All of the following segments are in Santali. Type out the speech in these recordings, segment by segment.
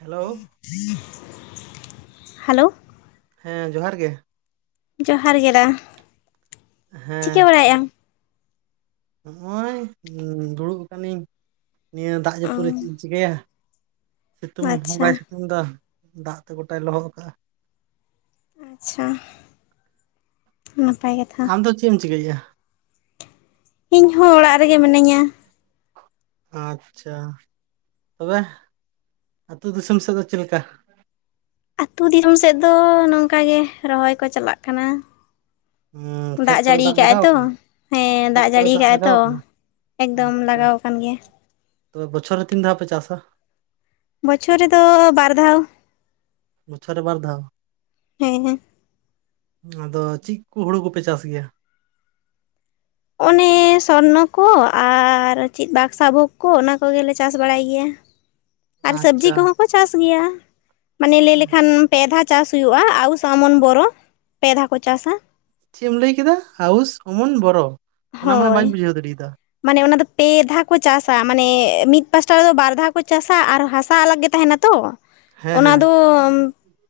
ᱦᱮᱞᱳ ᱦᱮᱞᱳᱼᱼ ᱦᱮᱸ ᱡᱚᱦᱟᱨ ᱜᱮ ᱾ ᱡᱚᱦᱟᱨ ᱜᱮ ᱫᱟ ᱪᱤᱠᱟᱹ ᱵᱟᱲᱟᱭᱮᱜ ᱟᱢ? ᱦᱚᱸᱜᱼᱚᱭ ᱫᱩᱲᱩᱜ ᱟᱠᱟᱱᱤᱧ ᱱᱤᱭᱟᱹ ᱫᱟᱜ ᱚ ᱡᱟᱹᱯᱩᱫ ᱨᱮ ᱪᱮᱜ ᱤᱧ ᱪᱤᱠᱟᱹᱭᱟ? ᱥᱤᱛᱩᱝ ᱦᱚᱸ ᱟᱪᱪᱷᱟ ᱵᱟᱭ ᱥᱤᱛᱩᱝᱫᱟ ᱫᱟᱜ ᱛᱮ ᱜᱚᱴᱟᱭ ᱞᱚᱦᱚᱫ ᱠᱟᱜᱼᱟ ᱾ ᱟᱪᱪᱷᱟ ᱱᱟᱯᱟᱭ ᱠᱟᱛᱷᱟ ᱾ ᱟᱢ ᱫᱚ ᱪᱮᱫ ᱮᱢ ᱪᱤᱠᱟᱹᱭᱮᱜᱼᱟ ᱾ ᱤᱧ ᱦᱚᱸ ᱚᱲᱟᱜ ᱨᱮᱜᱮ ᱢᱤᱱᱟᱹᱧᱟ ᱾ ᱟᱪᱪᱷᱟ ᱛᱚᱵᱮ ᱟᱹᱛᱩ ᱫᱤᱥᱚᱢ ᱥᱮᱫ ᱫᱚ ᱪᱮᱞᱮᱠᱟ? ᱟᱹᱛᱩ ᱫᱤᱥᱚᱢ ᱥᱮᱫ ᱫᱚ ᱱᱚᱝᱠᱟ ᱜᱮ ᱨᱚᱦᱚᱭ ᱠᱚ ᱪᱟᱞᱟᱜ ᱠᱟᱱᱟ ᱾ ᱩᱸ ᱠᱷᱮᱛ ᱫᱟᱜ ᱠᱚᱨᱮ ᱡᱟᱹᱲᱤ ᱠᱟᱜᱟᱭ ᱞᱟᱜᱟᱣ ᱛᱚ ᱟᱠᱟᱱᱟ ᱦᱮᱸ ᱠᱷᱮᱛ ᱫᱟᱜ ᱠᱚᱨᱮ ᱡᱟᱹᱲᱤ ᱠᱟᱜᱟᱭ ᱞᱟᱜᱟᱣ ᱛᱚ ᱟᱠᱟᱱᱟ ᱾ ᱮᱠᱫᱚᱢ ᱟᱪᱪᱷᱟ ᱞᱟᱜᱟᱣ ᱠᱟᱱ ᱜᱮᱭᱟ ᱾ ᱛᱚᱵᱮ ᱵᱚᱪᱷᱚᱨ ᱨᱮ ᱛᱤᱱ ᱫᱷᱟᱣ ᱯᱮ ᱪᱟᱥᱟ ᱾ ᱵᱚᱪᱷᱚᱨ ᱨᱮᱫᱚ ᱵᱟᱨ ᱫᱷᱟᱣ ᱾ ᱵᱚᱪᱷᱚᱨ ᱨᱮ ᱵᱟᱨ ᱫᱷᱟᱣ ᱦᱮᱸ ᱦᱮᱸ ᱟᱫᱚ ᱪᱤᱜ ᱠᱚ ᱦᱳᱲᱳ ᱠᱚᱯᱮ ᱪᱟᱥ ᱜᱮᱭᱟ? ᱚᱱᱮ ᱥᱚᱨᱱᱚ ᱠᱚ ᱟᱨ ᱪᱮᱫ ᱵᱟᱠᱥᱟ ᱵᱷᱳᱜᱽ ᱠᱚ ᱚᱱᱟ ᱠᱚᱜᱮᱞᱮ ᱪᱟᱥ ᱵᱟᱲᱟᱭ ᱜᱮᱭᱟ ᱾ ᱟᱨ ᱥᱚᱵᱽᱡᱤ ᱟᱪᱪᱷᱟ ᱠᱚᱦᱚᱸ ᱠᱚ ᱪᱟᱥ ᱜᱮᱭᱟ ᱢᱟᱱᱮ ᱞᱟᱹᱭ ᱞᱮᱠᱷᱟᱱ ᱾ ᱯᱮ ᱫᱷᱟ ᱪᱟᱥ ᱦᱩᱭᱩᱜᱼᱟ ᱟᱣᱩᱥ ᱟᱢᱚᱱ ᱵᱚᱨᱚ ᱯᱮ ᱫᱷᱟᱣ ᱠᱚ ᱪᱟᱥᱟ ᱾ ᱪᱮ ᱮᱢ ᱞᱟᱹᱭ ᱠᱮᱫᱟ ᱟᱣᱩᱥ ᱚᱢᱚᱱ ᱵᱚᱨᱚ ᱾ ᱦᱳᱭ᱾ ᱩᱭᱳ ᱫᱟᱨᱤᱫᱟ ᱾ ᱢᱟᱱᱮ ᱚᱱᱟ ᱫᱚ ᱯᱮ ᱫᱷᱟ ᱠᱚ ᱪᱟᱥᱟ ᱢᱟᱱᱮ ᱢᱤᱫ ᱯᱟᱥᱴᱟ ᱨᱮᱫᱚ ᱵᱟᱨ ᱫᱷᱟᱣ ᱠᱚ ᱪᱟᱥᱟ ᱟᱨ ᱦᱟᱥᱟ ᱟᱞᱟᱜᱽ ᱜᱮ ᱛᱟᱦᱮᱱᱟ ᱛᱚ ᱾ ᱦᱮᱸ ᱚᱱᱟ ᱦᱮᱸ ᱫᱚ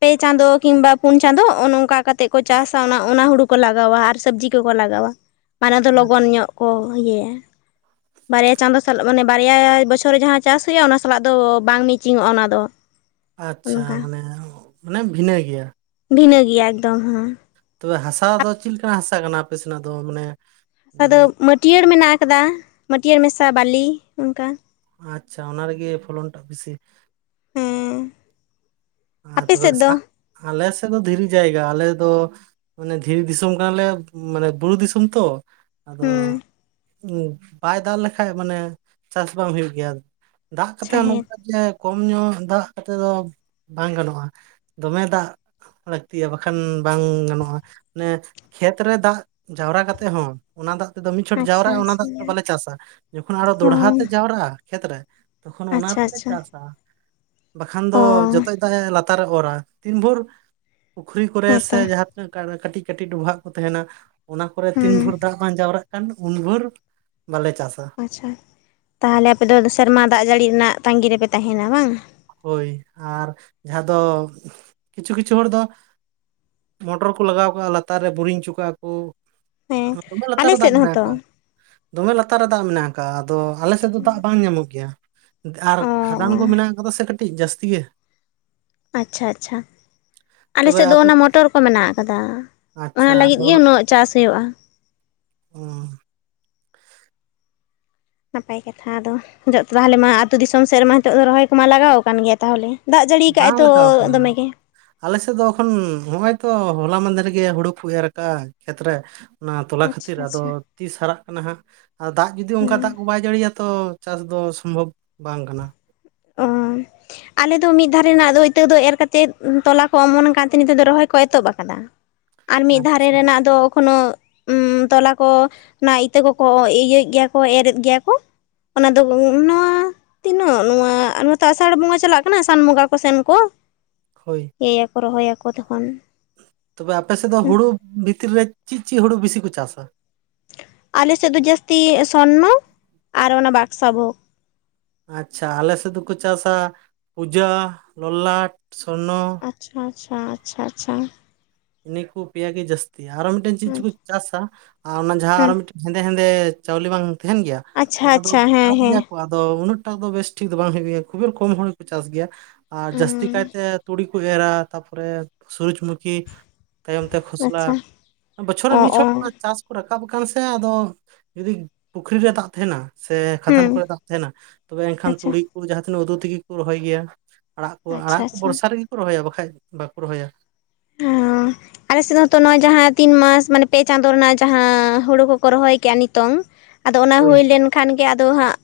ᱯᱮ ᱪᱟᱸᱫᱳ ᱠᱤᱝᱵᱟ ᱯᱩᱱ ᱪᱟᱸᱫᱳ ᱚᱜ ᱱᱚᱝᱠᱟ ᱠᱟᱛᱮᱫ ᱠᱚ ᱪᱟᱥᱟ ᱚᱱᱟ ᱚᱱᱟ ᱦᱩᱲᱩ ᱠᱚ ᱞᱟᱜᱟᱣᱟ ᱟᱨ ᱥᱚᱵᱽᱡᱤ ᱴᱩ ᱠᱚ ᱞᱟᱜᱟᱣᱟ ᱢᱟᱱᱮ ᱫᱚ ᱞᱚᱜᱚᱱ ᱧᱚᱜ ᱠᱚ ᱤᱭᱟᱹᱭᱟ ᱾ ᱵᱟᱨᱭᱟ ᱪᱟᱸᱫᱳ ᱥᱟᱞᱟᱜ ᱢᱟᱱᱮ ᱵᱟᱨᱭᱟ ᱵᱚᱪᱷᱚᱨ ᱨᱮ ᱡᱟᱦᱟᱸ ᱪᱟᱥ ᱦᱩᱭᱩᱜᱼᱟ ᱚᱱᱟ ᱥᱟᱞᱟᱜ ᱫᱚ ᱵᱟᱝ ᱢᱮᱪᱤᱝ ᱚᱜᱼᱟ ᱚᱱᱟ ᱫᱚ ᱾ ᱟᱪᱪᱷᱟ ᱢᱟᱱᱮ ᱢᱟᱱᱮ ᱵᱷᱤᱱᱟᱹ ᱜᱮᱭᱟ ᱾ ᱵᱷᱤᱱᱟᱹ ᱜᱮᱭᱟ ᱮᱠᱫᱚᱢ ᱦᱚᱸ ᱾ ᱛᱚᱵᱮ ᱦᱟᱥᱟ ᱫᱚ ᱪᱤᱞ ᱠᱟᱱᱟ ᱦᱟᱥᱟ ᱠᱟᱱᱟ ᱟᱯᱮ ᱥᱮᱱᱟᱜ ᱫᱚ ᱢᱟᱱᱮ ᱾ ᱟᱫᱚ ᱢᱟᱹᱴᱭᱟᱹᱲ ᱢᱮᱱᱟᱜ ᱟᱠᱟᱫᱟ ᱢᱟᱹᱴᱭᱟᱹᱲ ᱢᱮᱥᱟ ᱵᱟᱞᱤ ᱚᱱᱠᱟ ᱾ ᱟᱪᱪᱷᱟ ᱚᱱᱟ ᱨᱮᱜᱮ ᱯᱷᱚᱞᱚᱱᱴᱟᱜ ᱵᱮᱥᱤ ᱾ ᱦᱮᱸ ᱟᱸ ᱟᱯᱮ ᱛᱚᱵᱮ ᱥᱮᱫ ᱫᱚ ᱥᱟᱜ ᱟᱞᱮ ᱥᱮᱫ ᱫᱚ ᱫᱷᱤᱨᱤ ᱡᱟᱭᱜᱟ ᱟᱞᱮ ᱫᱚ ᱾ ᱢᱟᱱᱮ ᱫᱷᱤᱨᱤ ᱫᱤᱥᱚᱢ ᱠᱟᱱᱟᱞᱮ ᱢᱟᱱᱮ ᱵᱩᱨᱩ ᱫᱤᱥᱚᱢ ᱛᱚ ᱾ ᱟᱫᱚ ᱦᱩᱸ ᱩᱸᱵ ᱵᱟᱭ ᱫᱟᱜ ᱞᱮᱠᱷᱟᱡ ᱢᱟᱱᱮ ᱪᱟᱥ ᱵᱟᱝ ᱦᱩᱭᱩᱜ ᱜᱮᱭᱟ ᱾ ᱫᱟᱜ ᱟᱪᱪᱷᱟ ᱠᱟᱛᱮᱫ ᱦᱮᱸ [unintelligible] ᱠᱚᱢ ᱧᱚᱜ ᱫᱟᱜ ᱠᱟᱛᱮ ᱫᱚ ᱾ ᱵᱟᱝ ᱜᱟᱱᱚᱜᱼᱟ ᱫᱚᱢᱮ ᱫᱟᱜ ᱾ ᱞᱟᱹᱠᱛᱤᱭᱟ ᱵᱟᱠᱷᱟᱱ ᱵᱟᱝ ᱜᱟᱱᱚᱜᱼᱟ ᱚᱱᱮ ᱠᱷᱮᱛ ᱨᱮ ᱫᱟᱜ ᱡᱟᱣᱨᱟ ᱠᱟᱛᱮᱜ ᱦᱚᱸ ᱾ ᱚᱱᱟ ᱫᱟᱜ ᱛᱮᱫᱚ ᱢᱤᱫ ᱪᱷᱚᱴ ᱟᱪᱪᱷᱟ ᱡᱟᱣᱨᱟᱜᱼᱟ ᱚᱱᱟ ᱫᱟᱜ ᱛᱮᱫᱚ ᱟᱪᱪᱷᱟ ᱵᱟᱞᱮ ᱪᱟᱥᱟ ᱡᱚᱠᱷᱚᱱ ᱟᱨᱚ ᱚ ᱫᱚᱲᱦᱟ ᱛᱮ ᱡᱟᱣᱨᱟᱜᱼᱟ ᱠᱷᱮᱛᱨᱮ ᱛᱚᱠᱷᱚᱱ ᱚᱱᱟ ᱟᱪᱪᱷᱟ ᱛᱮᱞᱮ ᱟᱪᱪᱷᱟ ᱪᱟᱥᱟ ᱵᱟᱠᱷᱟᱱ ᱫᱚ ᱚ ᱡᱚᱛ ᱞᱟᱛᱟᱨᱮ ᱚᱨᱟ ᱛᱤᱱ ᱵᱷᱳᱨ ᱯᱩᱠᱷᱨᱤ ᱠᱚᱨᱮ ᱥᱮ ᱦᱮᱸᱛᱚ ᱡᱟᱦᱟᱸ [unintelligible] ᱠᱟᱹᱴᱤᱡ ᱠᱟᱹᱴᱤᱡ ᱰᱚᱵᱷᱟᱜ ᱠᱚ ᱛᱟᱦᱮᱱᱟ ᱚᱱᱟ ᱠᱚᱨᱮ ᱛᱤᱱ ᱦᱩᱸ ᱵᱷᱳᱨ ᱫᱟᱜ ᱵᱟᱝ ᱡᱟᱣᱨᱟᱜ ᱾ ᱠᱷᱟᱱ ᱩᱱ ᱵᱷᱳᱨ ᱵᱟᱞᱮ ᱪᱟᱥᱟ ᱾ ᱟᱪᱪᱷᱟ ᱛᱟᱦᱟᱞᱮ ᱟᱯᱮ ᱫᱚ ᱥᱮᱨᱢᱟ ᱫᱟᱜ ᱡᱟᱹᱲᱤ ᱨᱮᱱᱟᱜ ᱛᱟᱸᱜᱤ ᱨᱮᱯᱮ ᱛᱟᱦᱮᱱᱟ ᱵᱟᱝ? ᱦᱳᱭ ᱟᱨ ᱡᱟᱦᱟᱸ ᱫᱚ ᱠᱤᱪᱷᱩ ᱠᱤᱪᱷᱩ ᱦᱚᱲ ᱫᱚ ᱾ ᱢᱚᱴᱚᱨ ᱠᱚ ᱞᱟᱜᱟᱣ ᱠᱟᱜᱼᱟ ᱞᱟᱛᱟᱨ ᱨᱮ ᱵᱳᱨᱤᱝ ᱪᱚᱜ ᱠᱟᱜᱼᱟ ᱠᱚ ᱦᱮᱸ ᱫᱚᱢᱮ ᱞᱟᱛᱟᱨ ᱟᱞᱮ ᱨᱮ ᱥᱮᱫ ᱫᱟᱜ ᱢᱮᱱᱟᱜ ᱦᱚᱸᱛᱚ ᱟᱠᱟ ᱾ ᱫᱚᱢᱮ ᱞᱟᱛᱟᱨ ᱨᱮ ᱫᱟᱜ ᱢᱮᱱᱟᱜ ᱟᱠᱟ ᱟᱫᱚ ᱟᱞᱮ ᱥᱮᱫ ᱫᱚ ᱫᱟᱜ ᱵᱟᱝ ᱧᱟᱢᱚᱜ ᱜᱮᱭᱟ ᱾ ᱟᱨ ᱚ ᱠᱷᱟᱫᱟᱱ ᱚ ᱠᱚ ᱢᱮᱱᱟᱜ ᱠᱟᱫᱟ ᱥᱮ ᱠᱟᱹᱴᱤᱡ ᱡᱟᱹᱥᱛᱤ ᱜᱮ ᱾ ᱟᱪᱪᱷᱟ ᱟᱪᱪᱷᱟ ᱾ ᱟᱞᱮ ᱛᱚᱵᱮ ᱥᱮᱫ ᱫᱚ ᱟᱯᱮ ᱚᱱᱟ ᱢᱚᱴᱚᱨ ᱠᱚ ᱢᱮᱱᱟᱜ ᱠᱟᱫᱟ ᱟᱪᱪᱷᱟ ᱚᱱᱟ ᱟᱫᱚ ᱞᱟᱹᱜᱤᱫ ᱜᱮ ᱩᱱᱟᱹᱜ ᱪᱟᱥ ᱦᱩᱭᱩᱜᱼᱟ ᱾ ᱦᱩᱸ ᱱᱟᱯᱟᱭ ᱠᱟᱛᱷᱟ ᱟᱫᱚ ᱡᱚᱛ ᱛᱟᱦᱚᱞᱮ ᱢᱟ ᱟᱹᱛᱩ ᱫᱤᱥᱚᱢ ᱥᱮᱫ ᱨᱮᱢᱟ ᱦᱤᱛᱚᱜ ᱫᱚ ᱨᱚᱦᱚᱭ ᱠᱚᱢᱟ ᱞᱟᱜᱟᱣ ᱟᱠᱟᱱ ᱜᱮᱭᱟ ᱛᱟᱦᱚᱞᱮ? ᱫᱟᱜ ᱡᱟᱹᱲᱤ ᱠᱟᱜᱟᱭ ᱵᱟᱝ ᱛᱚ ᱞᱟᱜᱟᱣ ᱟᱠᱟᱱᱟ ᱫᱚᱢᱮᱜᱮ ᱾ ᱟᱞᱮ ᱥᱮᱫ ᱫᱚ ᱮᱠᱷᱚᱱ ᱦᱚᱜᱼᱚᱭ ᱛᱚ ᱦᱚᱞᱟ ᱢᱟᱫᱷᱮᱨ ᱨᱮ ᱜᱮ ᱦᱩᱲᱩ ᱠᱚ ᱮᱨ ᱠᱟᱜᱼᱟ ᱠᱷᱮᱛᱨᱮ ᱾ ᱚᱱᱟ ᱛᱚᱞᱟ ᱟᱪᱪᱷᱟ ᱠᱷᱟᱹᱛᱤᱨ ᱟᱫᱚ ᱟᱪᱪᱷᱟ ᱛᱤᱥ ᱦᱟᱨᱟᱜ ᱠᱟᱱᱟ ᱦᱟᱸᱜ ᱟᱨ ᱫᱟᱜ ᱡᱩᱫᱤ ᱦᱩᱸ ᱚᱝᱠᱟ ᱫᱟᱜ ᱠᱚ ᱵᱟᱭ ᱡᱟᱹᱲᱤᱭᱟ ᱛᱚ ᱪᱟᱥ ᱫᱚ ᱥᱚᱢᱵᱷᱚᱵᱽ ᱵᱟᱝ ᱠᱟᱱᱟ ᱾ ᱚ ᱟᱞᱮ ᱫᱚ ᱢᱤᱜ ᱫᱷᱟᱨᱮ ᱱᱟᱜ ᱫᱚ ᱤᱛᱟᱹ ᱫᱚ ᱮᱨ ᱠᱟᱛᱮᱫ ᱛᱚᱞᱟ ᱠᱚ ᱚᱢᱚᱱ ᱟᱠᱟᱱ ᱛᱮ ᱱᱤᱛᱚᱜ ᱫᱚ ᱨᱚᱦᱚᱭ ᱠᱚ ᱮᱛᱚᱦᱚᱵ ᱟᱠᱟᱫᱟ ᱾ [inaudible] ᱟᱨ ᱢᱤᱜ ᱫᱷᱟᱨᱮ ᱟᱪᱪᱷᱟ ᱨᱮᱱᱟᱜ ᱫᱚ ᱮᱠᱷᱚᱱᱳ [inaudible] ᱛᱚᱞᱟ ᱠᱚ ᱚᱱᱟ ᱤᱛᱟᱹ ᱠᱚᱠᱚ ᱤᱭᱟᱹᱭᱮᱫ ᱜᱮᱭᱟ ᱠᱚ ᱮᱨᱮᱫ ᱜᱮᱭᱟ ᱠᱚ ᱾ ᱚᱱᱟ ᱫᱚ ᱱᱚᱣᱟ ᱛᱤᱱᱟᱹᱜ, ᱱᱚᱣᱟ ᱱᱚᱛᱮ ᱟᱥᱟᱲ ᱵᱚᱸᱜᱟ ᱪᱟᱞᱟᱜ ᱠᱟᱱᱟ ᱥᱟᱱ ᱵᱚᱸᱜᱟ ᱠᱚ ᱥᱮᱱ ᱠᱚ ᱦᱳᱭ ᱮᱭᱟᱠᱚ ᱨᱚᱦᱚᱭᱟᱠᱚ ᱛᱚᱠᱷᱚᱱ ᱛᱚᱵᱮ ᱟᱯᱮᱥᱮᱫ ᱫᱚ ᱦᱩᱲᱩ ᱵᱷᱤᱛᱤᱨ ᱨᱮ ᱪᱤᱜ ᱪᱤᱜ ᱦᱩᱲᱩ ᱵᱤᱥᱤ ᱠᱚ ᱪᱟᱥᱟ? ᱟᱞᱮᱥᱮᱫ ᱫᱚ ᱡᱟᱹᱥᱛᱤ ᱥᱚᱨᱱᱚ ᱟᱨ ᱚᱱᱟ ᱵᱟᱠᱥᱟ ᱵᱷᱳᱜᱽ ᱾ ᱟᱪᱪᱷᱟ ᱟᱞᱮᱥᱮᱫ ᱫᱚᱠᱚ ᱪᱟᱥᱟ ᱯᱩᱡᱟᱹ, ᱞᱚᱞᱟᱴ, ᱥᱚᱨᱱᱚ ᱾ ᱟᱪᱪᱷᱟ-ᱟᱪᱪᱷᱟ ᱟᱪᱪᱷᱟ-ᱟᱪᱪᱷᱟ ᱾ ᱱᱤᱠᱩ ᱯᱮᱭᱟᱜᱤ ᱡᱟᱹᱥᱛᱤ ᱟᱨᱚ ᱢᱤᱫᱴᱮᱱ ᱪᱤᱜ ᱪᱩᱠᱩ ᱦᱮᱸ ᱪᱟᱥᱟ ᱟᱨ ᱚᱱᱟ ᱡᱟᱦᱟᱸ ᱟᱨᱚ ᱢᱤᱛᱴᱮᱱ ᱦᱮᱸᱫᱮᱱ ᱛᱮ ᱪᱟᱣᱞᱮ ᱵᱟᱝ ᱛᱟᱦᱮᱱ ᱜᱮᱭᱟ ᱾ ᱟᱪᱪᱷᱟ ᱟᱪᱪᱷᱟ ᱦᱮᱸ ᱦᱮᱸ ᱫᱚ ᱩᱱᱟᱹᱜ ᱴᱟᱜ ᱫᱚ ᱵᱮᱥ ᱴᱷᱤᱠ ᱫᱚ ᱵᱟᱝ ᱦᱩᱭᱩᱜ ᱜᱮᱭᱟ ᱠᱷᱩᱵᱮ ᱠᱚᱢ ᱦᱚᱲ ᱠᱚ ᱪᱟᱥ ᱜᱮᱭᱟ ᱟᱨ ᱡᱟᱹᱥᱛᱤ ᱦᱮᱸ ᱠᱟᱭᱛᱮ ᱛᱩᱲᱤ ᱠᱩ ᱮᱨᱟ ᱛᱟᱯᱚᱨᱮ ᱥᱩᱨᱩᱡᱽ ᱢᱩᱠᱷᱤ ᱛᱟᱭᱚᱢ ᱛᱮ ᱠᱷᱚᱥᱞᱟ ᱟᱪᱪᱷᱟ ᱵᱚᱪᱷᱚᱨ ᱨᱮ ᱚ ᱢᱤᱫ ᱚ ᱪᱷᱚᱴ ᱪᱟᱥ ᱠᱚ ᱨᱟᱠᱟᱵ ᱟᱠᱟᱱ ᱥᱮ ᱟᱫᱚ ᱡᱩᱫᱤ ᱯᱩᱠᱷᱨᱤ ᱨᱮ ᱫᱟᱜ ᱛᱟᱦᱮᱱᱟ ᱥᱮ ᱦᱩᱸ ᱠᱷᱟᱫᱟᱱ ᱠᱚᱨᱮ ᱫᱟᱜ ᱛᱮᱦᱮᱱᱟ ᱛᱚᱵᱮ ᱮᱱᱠᱷᱟᱱ ᱟᱪᱪᱷᱟ ᱛᱩᱲᱤ ᱠᱚ ᱡᱟᱦᱟᱸ ᱛᱤᱱᱟᱹᱜ ᱳᱫᱳ ᱛᱮᱜᱮ ᱠᱚ ᱨᱚᱦᱚᱭ ᱜᱮᱭᱟ᱾ ᱟᱲᱟᱜ ᱠᱚ ᱟᱪᱪᱷᱟ ᱟᱲᱟᱜ ᱠᱚ ᱟᱪᱪᱷᱟ ᱵᱚᱨᱥᱟ ᱨᱮᱜᱮ ᱠᱚ ᱨᱚᱦᱚᱭᱟ ᱵᱟᱠᱷᱟᱡ ᱵᱟᱠᱚ ᱨᱚᱦᱚᱭ-ᱟ ᱾ ᱦᱮᱸ ᱟᱞᱮ ᱥᱮᱫ ᱦᱚᱸ ᱛᱚ ᱱᱚᱜᱚᱭ ᱡᱟᱦᱟᱸ ᱛᱤᱱ ᱢᱟᱥ ᱢᱟᱱᱮ ᱯᱮ ᱪᱟᱸᱫᱳ ᱨᱮᱱᱟᱜ ᱡᱟᱦᱟᱸ ᱦᱳᱲᱳ ᱠᱚᱠᱚ ᱨᱚᱦᱚᱭ ᱠᱟ ᱱᱤᱛᱳᱝ ᱟᱫᱚ ᱚᱱᱟ ᱦᱳᱭ ᱞᱮᱱ ᱠᱷᱟᱱ ᱜᱮ ᱟᱫᱚ ᱦᱟᱸᱜ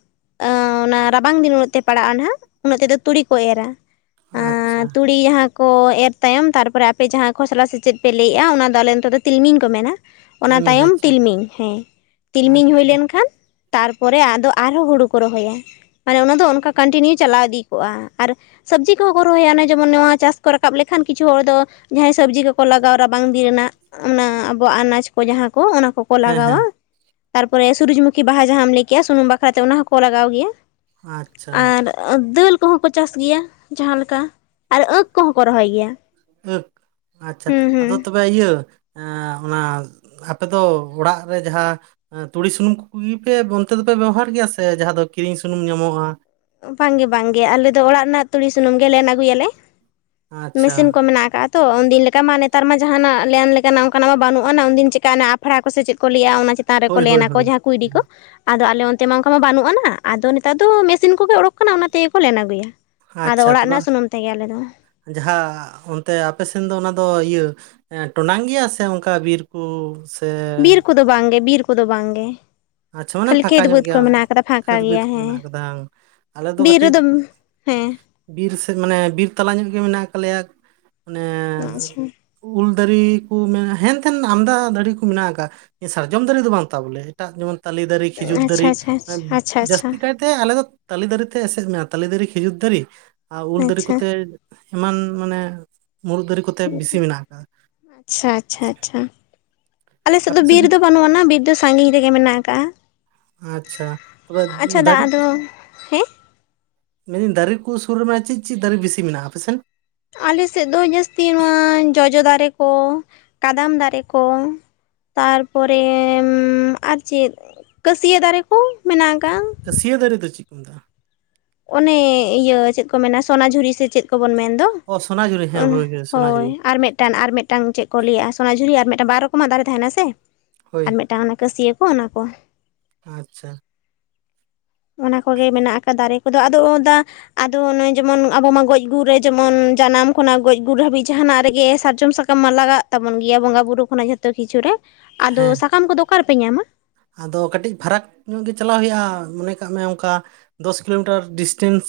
ᱚᱱᱟ ᱨᱟᱵᱟᱝ ᱫᱤᱱ ᱩᱱᱟᱹᱜ ᱛᱮ ᱯᱟᱲᱟᱜ-ᱟ ᱱᱟᱦᱟᱜ, ᱩᱱᱟᱹᱜ ᱛᱮᱫᱚ ᱛᱩᱲᱤ ᱠᱚ ᱮᱨᱟ ᱾ ᱟᱸ ᱟᱪᱪᱷᱟ ᱛᱩᱲᱤ ᱡᱟᱦᱟᱸ ᱠᱚ ᱮᱨ ᱛᱟᱭᱚᱢ ᱛᱟᱨᱯᱚᱨᱮ ᱯᱮ ᱡᱟᱦᱟᱸ ᱠᱷᱚᱥᱞᱟ ᱥᱮ ᱪᱮᱫ ᱯᱮ ᱞᱟᱹᱭᱮᱜ-ᱟ ᱚᱱᱟ ᱫᱚ ᱟᱞᱮ ᱱᱚᱛᱮ ᱫᱚ ᱛᱤᱞᱢᱤᱧ ᱠᱚ ᱢᱮᱱᱟ᱾ ᱚᱱᱟ ᱛᱤᱞᱢᱤᱧ ᱛᱟᱭᱚᱢ ᱟᱪᱪᱷᱟ ᱛᱤᱞᱢᱤᱧ ᱦᱮᱸ ᱛᱤᱞᱢᱤᱧ ᱦᱳᱭ ᱟᱪᱪᱷᱟ ᱞᱮᱱᱠᱷᱟᱱ ᱛᱟᱨᱯᱚᱨᱮ ᱟᱫᱚ ᱟᱨᱦᱚᱸ ᱦᱩᱲᱩ ᱠᱚ ᱨᱚᱦᱚᱭᱟ, ᱢᱟᱱᱮ ᱚᱱᱟ ᱫᱚ ᱚᱱᱠᱟ ᱠᱚᱱᱴᱤᱱᱤᱭᱩ ᱪᱟᱞᱟᱣ ᱤᱫᱤ ᱠᱚᱜᱟ ᱟᱨ ᱥᱟᱵᱽᱡᱤ ᱠᱚᱦᱚᱸ ᱠᱚ ᱨᱚᱦᱚᱭᱟ, ᱚᱱᱮ ᱡᱮᱢᱚᱱ ᱱᱚᱣᱟ ᱪᱟᱥ ᱠᱚ ᱨᱟᱠᱟᱵ ᱞᱮᱠᱷᱟᱱ ᱠᱤᱪᱷᱩ ᱦᱚᱲ ᱫᱚ ᱡᱟᱦᱟᱸᱭ ᱥᱟᱵᱽᱡᱤ ᱠᱚᱠᱚ ᱞᱟᱜᱟᱣ ᱨᱟᱵᱟᱝ ᱫᱤᱱ ᱨᱮᱱᱟᱜ ᱚᱱᱟ ᱟᱵᱚᱣᱟᱜ ᱟᱱᱟᱡᱽ ᱠᱚ ᱡᱟᱦᱟᱸ ᱠᱚ ᱚᱱᱟ ᱠᱚ ᱾ ᱠᱚ ᱦᱮᱸ ᱞᱟᱜᱟᱣᱟ ᱦᱮᱸ ᱛᱟᱨᱯᱚᱨᱮ ᱥᱩᱨᱩᱡ ᱢᱩᱠᱷᱤ ᱵᱟᱦᱟ ᱡᱟᱦᱟᱸᱢ ᱞᱟᱹᱭ ᱠᱮᱜᱟ ᱥᱩᱱᱩᱢ ᱵᱟᱠᱷᱨᱟᱛᱮ ᱚᱱᱟ ᱦᱚᱸᱠᱚ ᱞᱟᱜᱟᱣ ᱜᱮᱭᱟ ᱾ ᱟᱪᱪᱷᱟ ᱫᱟᱹᱞ ᱠᱚᱦᱚᱸ ᱠᱚ ᱪᱟᱥ ᱜᱮᱭᱟ ᱡᱟᱦᱟᱸ ᱞᱮᱠᱟ ᱟᱨ ᱟᱺᱠ ᱠᱚᱦᱚᱸ ᱠᱚ ᱨᱚᱦᱚᱭ ᱜᱮᱭᱟ ᱾ ᱟᱺᱠ ᱟᱪᱪᱷᱟ ᱟᱫᱚ ᱛᱚᱵᱮ ᱤᱭᱟᱹ ᱮᱸ ᱚᱱᱟ ᱟᱯᱮ ᱫᱚ ᱚᱲᱟᱜ ᱨᱮ ᱡᱟᱦᱟᱸ ᱛᱩᱲᱤ ᱥᱩᱱᱩᱢ ᱠᱩᱜᱮ ᱯᱮ ᱚᱱᱛᱮ ᱫᱚᱯᱮ ᱵᱮᱵᱚᱦᱟᱨ ᱜᱮᱭᱟ, ᱥᱮ ᱡᱟᱦᱟᱸ ᱫᱚ ᱠᱤᱨᱤᱧ ᱥᱩᱱᱩᱢ ᱧᱟᱢᱚᱜ-ᱟ? ᱵᱟᱝᱜᱮ ᱵᱟᱝᱜᱮ ᱟᱞᱮ ᱫᱚ ᱚᱲᱟᱜ ᱨᱮᱱᱟᱜ ᱛᱩᱲᱤ ᱥᱩᱱᱩᱢ ᱜᱮ ᱞᱮᱱ ᱟᱹᱜᱩᱭᱟᱞᱮ, ᱟᱪᱪᱷᱟ ᱢᱮᱥᱤᱱ ᱠᱚ ᱢᱮᱱᱟᱜ ᱠᱟᱜᱟ᱾ ᱛᱚ ᱩᱱᱫᱤᱱ ᱞᱮᱠᱟ ᱢᱟ ᱱᱮᱛᱟᱨ ᱢᱟ ᱡᱟᱦᱟᱱᱟᱜ ᱞᱮᱱ ᱞᱮᱠᱟᱱᱟᱜ ᱚᱝᱠᱟᱱᱟᱜ ᱫᱚ ᱵᱟᱹᱱᱩᱜ ᱟᱱᱟ ᱩᱱᱫᱤᱱ ᱪᱮᱫᱠᱟ ᱟᱱᱟ ᱟᱯᱷᱲᱟ ᱠᱚ ᱥᱮ ᱪᱮᱫ ᱠᱚ ᱞᱟᱹᱭᱟ ᱚᱱᱟ ᱪᱮᱛᱟᱱ ᱨᱮᱠᱚ ᱦᱳᱭ ᱦᱳᱭ ᱞᱮᱱᱟᱠᱚ ᱦᱳᱭ ᱡᱟᱦᱟᱸ ᱠᱩᱭᱰᱤ ᱠᱚ ᱦᱮᱸ, ᱟᱫᱚ ᱟᱞᱮ ᱚᱱᱛᱮ ᱢᱟ ᱚᱝᱠᱟ ᱢᱟ ᱵᱟᱹᱱᱩᱜ ᱟᱱᱟ ᱟᱫᱚ ᱱᱮᱛᱟᱨ ᱫᱚ ᱢᱮᱥ ᱥᱤᱱ ᱠᱚᱜᱮ ᱚᱰᱳᱠ ᱠᱟᱱᱟ ᱚᱱᱟ ᱛᱮᱜᱮ ᱠᱚ ᱞᱮᱱ ᱟᱹᱜᱩᱭᱟ ᱾ ᱟᱪᱪᱷᱟ ᱛᱚᱵᱮ ᱡᱟᱦᱟᱸ ᱚᱱᱛᱮ ᱟᱯᱮ ᱥᱮᱱ ᱫᱚ ᱚᱱᱟ ᱫᱚ ᱤᱭᱟᱹ ᱴᱚᱰᱟᱝ ᱜᱮᱭᱟ ᱥᱮ ᱚᱝᱠᱟ ᱵᱤᱨ ᱠᱚ ᱵᱤᱨ ᱠᱚᱫᱚ ᱵᱟᱝᱜᱮ ᱵᱤᱨ ᱠᱚᱫᱚ ᱵᱟᱝᱜᱮ᱾ ᱟᱪᱪᱷᱟ ᱢᱟᱱᱮ ᱠᱷᱟᱹᱞᱤ ᱯᱷᱟᱸᱠᱟ ᱠᱷᱮᱛ ᱧᱚᱜ ᱵᱟᱹᱫᱽ ᱠᱚ ᱜᱮᱭᱟ ᱢᱮᱱᱟᱜ ᱠᱟᱫᱟ, ᱯᱷᱟᱠᱟ ᱠᱷᱟᱹᱫᱽ ᱵᱟᱹᱫᱽ ᱜᱮᱭᱟ ᱠᱚ ᱦᱮᱸ ᱢᱮᱱᱟᱜ ᱟᱠᱟᱫᱟ ᱟᱞᱮ ᱫᱚ ᱵᱤᱨ ᱠᱟᱹᱴᱤᱡ ᱨᱮᱫᱚ ᱦᱮᱸ ᱵᱤᱨ ᱥᱮᱫ ᱢᱟᱱᱮ ᱵᱤᱨ ᱛᱟᱞᱟ ᱧᱚᱜ ᱜᱮ ᱢᱮᱱᱟᱜ ᱠᱟᱜ ᱞᱮᱭᱟ ᱢᱟᱱᱮ ᱟᱪᱪᱷᱟ ᱩᱞ ᱫᱟᱹᱨᱤ ᱠᱚ ᱢᱮᱱ ᱦᱮᱱᱛᱷᱮᱱ ᱟᱢᱫᱟ ᱫᱟᱨᱮ ᱠᱚ ᱢᱮᱱᱟᱜ ᱠᱟᱜᱟ᱾ ᱥᱟᱨᱡᱚᱢ ᱫᱟᱨᱮ ᱫᱚ ᱵᱟᱝ ᱛᱟ ᱵᱚᱞᱮ ᱮᱴᱟᱜ ᱡᱮᱢᱚᱱ ᱛᱟᱞᱮ ᱫᱟᱨᱮ, ᱠᱷᱤᱡᱩᱨ ᱫᱟᱨᱮ, ᱟᱪᱪᱷᱟ ᱟᱪᱪᱷᱟ ᱟᱪᱪᱷᱟ ᱢᱟᱱᱮ ᱟᱪᱪᱷᱟ ᱡᱟᱹᱥᱛᱤ ᱠᱟᱭ ᱛᱮ ᱟᱞᱮ ᱫᱚ ᱛᱟᱞᱮ ᱫᱟᱨᱮᱛᱮ ᱮᱥᱮᱫ ᱢᱮᱱᱟᱜ-ᱟ ᱛᱟᱞᱮ ᱫᱟᱨᱮ, ᱠᱷᱤᱡᱩᱨ ᱫᱟᱨᱮ, ᱟᱨ ᱩᱞ ᱫᱟᱨᱮ ᱟᱪᱪᱷᱟ ᱠᱚᱛᱮ ᱮᱢᱟᱱ ᱢᱟᱱᱮ ᱢᱩᱨᱩᱫ ᱫᱟᱨᱮ ᱠᱚᱛᱮ ᱵᱮᱥᱤ ᱢᱮᱱᱟᱜ ᱟᱠᱟᱫᱟ᱾ ᱟᱪᱪᱷᱟ ᱟᱪᱪᱷᱟ ᱟᱪᱪᱷᱟ ᱟᱞᱮ ᱥᱮᱫ ᱫᱚ ᱵᱤᱨ ᱫᱚ ᱵᱟᱹᱱᱩᱜ ᱟᱱᱟ ᱵᱤᱨ ᱫᱚ ᱥᱟᱹᱜᱤᱧ ᱨᱮᱜᱮ ᱢᱮᱱᱟᱜ ᱠᱟᱜᱟ᱾ ᱟᱪᱪᱷᱟ ᱛᱚᱵᱮ ᱫᱟ ᱫᱟᱹᱨᱤ ᱟᱫᱚ [unintelligible] ᱦᱮᱸ ᱢᱮᱱᱮ ᱫᱤᱧ ᱫᱟᱨᱮ ᱠᱩ ᱥᱩᱨ ᱨᱮ ᱢᱮᱱᱟᱜ-ᱟ ᱪᱮᱫ ᱪᱮᱫ ᱫᱟᱨᱮ ᱵᱤᱥᱤ ᱢᱮᱱᱟᱜ-ᱟ ᱟᱯᱮ ᱥᱮᱱ? ᱟᱞᱮ ᱥᱮᱫ ᱫᱚ ᱡᱟᱹᱥᱛᱤ ᱱᱚᱣᱟ ᱡᱚᱡᱚ ᱫᱟᱨᱮ ᱠᱚ, ᱠᱟᱫᱟᱢ ᱫᱟᱨᱮ ᱠᱚ ᱛᱟᱨᱯᱚᱨᱮ ᱟᱨ ᱪᱮᱫ ᱠᱟᱹᱥᱭᱟᱹ ᱫᱟᱨᱮ ᱠᱚ ᱢᱮᱱᱟᱜ ᱠᱟᱜᱟ᱾ ᱠᱟᱹᱥᱭᱟᱹ ᱫᱟᱨᱮ ᱫᱚ ᱪᱮᱫ ᱠᱚ ᱢᱮᱛᱟᱜ-ᱟ? ᱚᱱᱮ ᱤᱭᱟᱹ ᱪᱮᱫ ᱠᱚ ᱢᱮᱱᱟ ᱥᱚᱱᱟᱡᱷᱩᱨᱤ ᱥᱮ ᱪᱮᱫ ᱠᱚᱵᱚᱱ ᱢᱮᱱ ᱫᱚ ᱚ ᱥᱚᱱᱟᱡᱷᱩᱨᱤ ᱦᱮᱸ ᱚᱱᱟ ᱦᱳᱭ ᱦᱳᱭ ᱥᱚᱱᱟᱡᱷᱩᱨᱤ ᱟᱨ ᱢᱮᱫ ᱴᱟᱱ ᱟᱨ ᱢᱮᱫ ᱴᱟᱝ ᱪᱮᱫ ᱠᱚ ᱞᱟᱹᱭᱟ ᱥᱚᱱᱟᱡᱷᱩᱨᱤ ᱟᱨ ᱢᱮᱫᱴᱟᱝ ᱵᱟᱨ ᱨᱚᱠᱚᱢᱟᱜ ᱫᱟᱨᱮ ᱛᱟᱦᱮᱱᱟ ᱥᱮ ᱦᱳᱭ ᱟᱨ ᱢᱮᱫᱴᱟᱝ ᱚᱱᱟ ᱠᱟᱹᱥᱭᱟᱹ ᱠᱚ ᱚᱱᱟ ᱠᱚ ᱟᱪᱪᱷᱟ᱾ ᱚᱱᱟ ᱠᱚᱜᱮ ᱢᱮᱱᱟᱜ ᱟᱠᱟᱫ ᱫᱟᱨᱮ ᱠᱚᱫᱚ ᱟᱫᱚ ᱫᱟ ᱟᱫᱚ ᱱᱚᱜᱚᱭ ᱡᱮᱢᱚᱱ, ᱟᱵᱚᱢ ᱢᱟ ᱜᱚᱡ ᱜᱩᱨ ᱨᱮ ᱡᱮᱢᱚᱱ, ᱡᱟᱱᱟᱢ ᱠᱷᱚᱱᱟᱜ ᱜᱚᱡ ᱜᱩᱨ ᱦᱟᱹᱵᱤᱡ ᱡᱟᱦᱟᱱᱟᱜ ᱨᱮᱜᱮ ᱥᱟᱨᱡᱚᱢ ᱥᱟᱠᱟᱢ ᱥᱟᱠᱟᱢ ᱢᱟ ᱞᱟᱜᱟᱜ ᱛᱟᱵᱚᱱ ᱜᱮᱭᱟ ᱵᱚᱸᱜᱟ ᱵᱩᱨᱩ ᱠᱷᱚᱱᱟᱜ ᱡᱷᱚᱛᱚ ᱠᱤᱪᱷᱩ ᱨᱮ ᱟᱫᱚ ᱦᱮᱸ ᱥᱟᱠᱟᱢ ᱠᱚᱫᱚ ᱚᱠᱟ ᱨᱮᱯᱮ ᱧᱟᱢᱟ? ᱟᱫᱚ ᱠᱟᱹᱴᱤᱡ ᱯᱷᱟᱨᱟᱠ ᱧᱚᱜ ᱜᱮ ᱪᱟᱞᱟᱣ ᱦᱳᱭᱳᱜᱼᱟ᱾ ᱢᱚᱱᱮ ᱠᱟᱜ ᱢᱮ ᱚᱝᱠᱟ ᱫᱚᱥ ᱠᱤᱞᱳᱢᱤᱴᱟᱨ ᱰᱤᱥᱴᱮᱱᱥ